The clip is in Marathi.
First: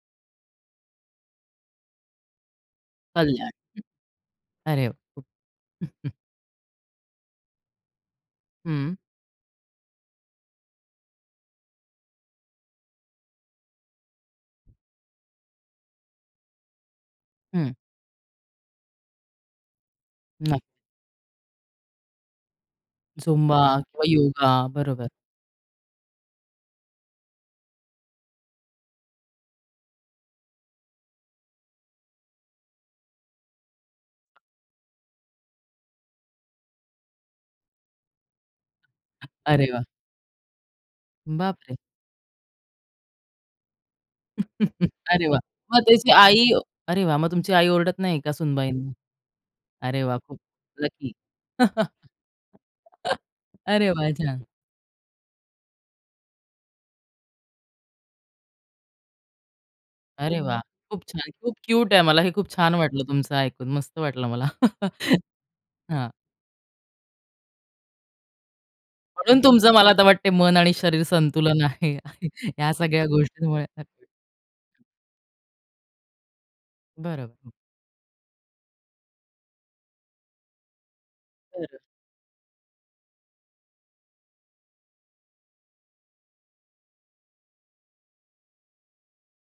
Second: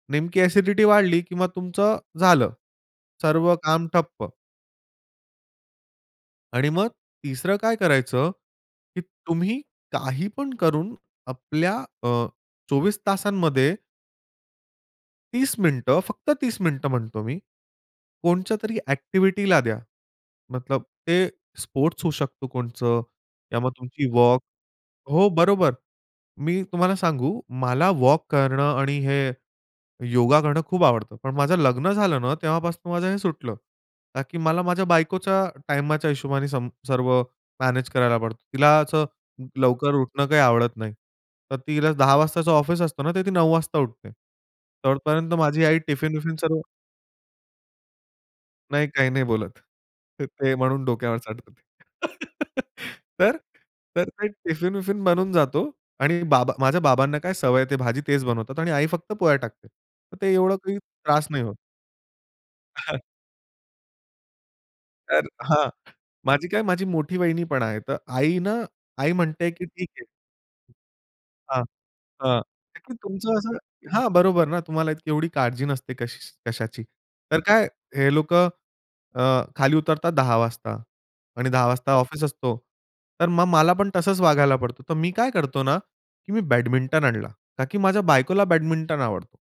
नेमकी अ‍ॅसिडिटी वाढली, की मग तुमचं झालं. कल्याण. सर्व काम ठप्प. हं, अरे वा! आणि मग तिसरं काय करायचं, हं. की तुम्ही काही पण करून आपल्या अ, 24 तासांमध्ये 30 मिनिटं, फक्त 30 मिनिटं म्हणतो मी. हं. कोनत्यातरी अ‍ॅक्टिव्हिटीला द्या. नाही. मतलब ते स्पोर्ट्स होऊ शकतो कोणतं झुंबा किंवा मग किंवा तुमची वॉक योगा. बरोबर. हो, बरोबर. मी तुम्हाला सांगू मला वॉक करणं आणि हे योगा करणं खूप आवडतं. पण माझं लग्न झालं ना, तेव्हापासून माझं हे सुटलं. का की मला माझ्या बायकोच्या टाईमाच्या हिशोबाने सम सर्व मॅनेज करायला पडतं. तिला असं अरे वाह! लवकर उठणं काही आवडत नाही. तर बापरे! तिला 10:00 वाजताच ऑफिस असतं ना, तर ती 9:00 वाजता उठते. अरे तोपर्यंत वाह! माझी आई मग त्याची टिफिन-विफिन आई सर्व अरे वाह! मग तुमची आई ओरडत नाही का नाही. सुनबाईंना? काही नाही बोलत. अरे वाह! तर खूप ते म्हणून लकी. डोक्यावर चढते. तर अरे तर वा! ते छान. टिफिन-विफिन बनून जातो आणि बाबा माझ्या बाबांना काय सवय आहे, ते भाजी तेच बनवतात आणि आई फक्त पोळ्या टाकते. मग ते अरे एवढं वाह! काही खूप त्रास छान, नाही होत. खूप क्यूट आहे. मला हे खूप छान हां. वाटलं तुमचं ऐकून, मस्त वाटलं मला. तर हां. हां. माझी काय माझी मोठी वाहिनी पण आहे. तर आई ना, आई म्हणून म्हणते, की तुमचं मला "ठीक आता आहे." वाटतंय मन आणि शरीर संतुलन हां. आहे, हां. या ताकी सगळ्या तुमचं असं गोष्टींमुळे. हां, बरोबर ना, तुम्हाला इतकी एवढी काळजी नसते कशी कशाची. तर बरोबर. काय हे लोकं अ, खाली उतरतात 10:00 वाजता आणि 10:00 बरं. वाजता ऑफिस असतो. तर मग मला पण तसंच वागायला पडतो. तर मी काय करतो ना, की मी बॅडमिंटन आणला. ताकी माझ्या बायकोला बॅडमिंटन आवडतो.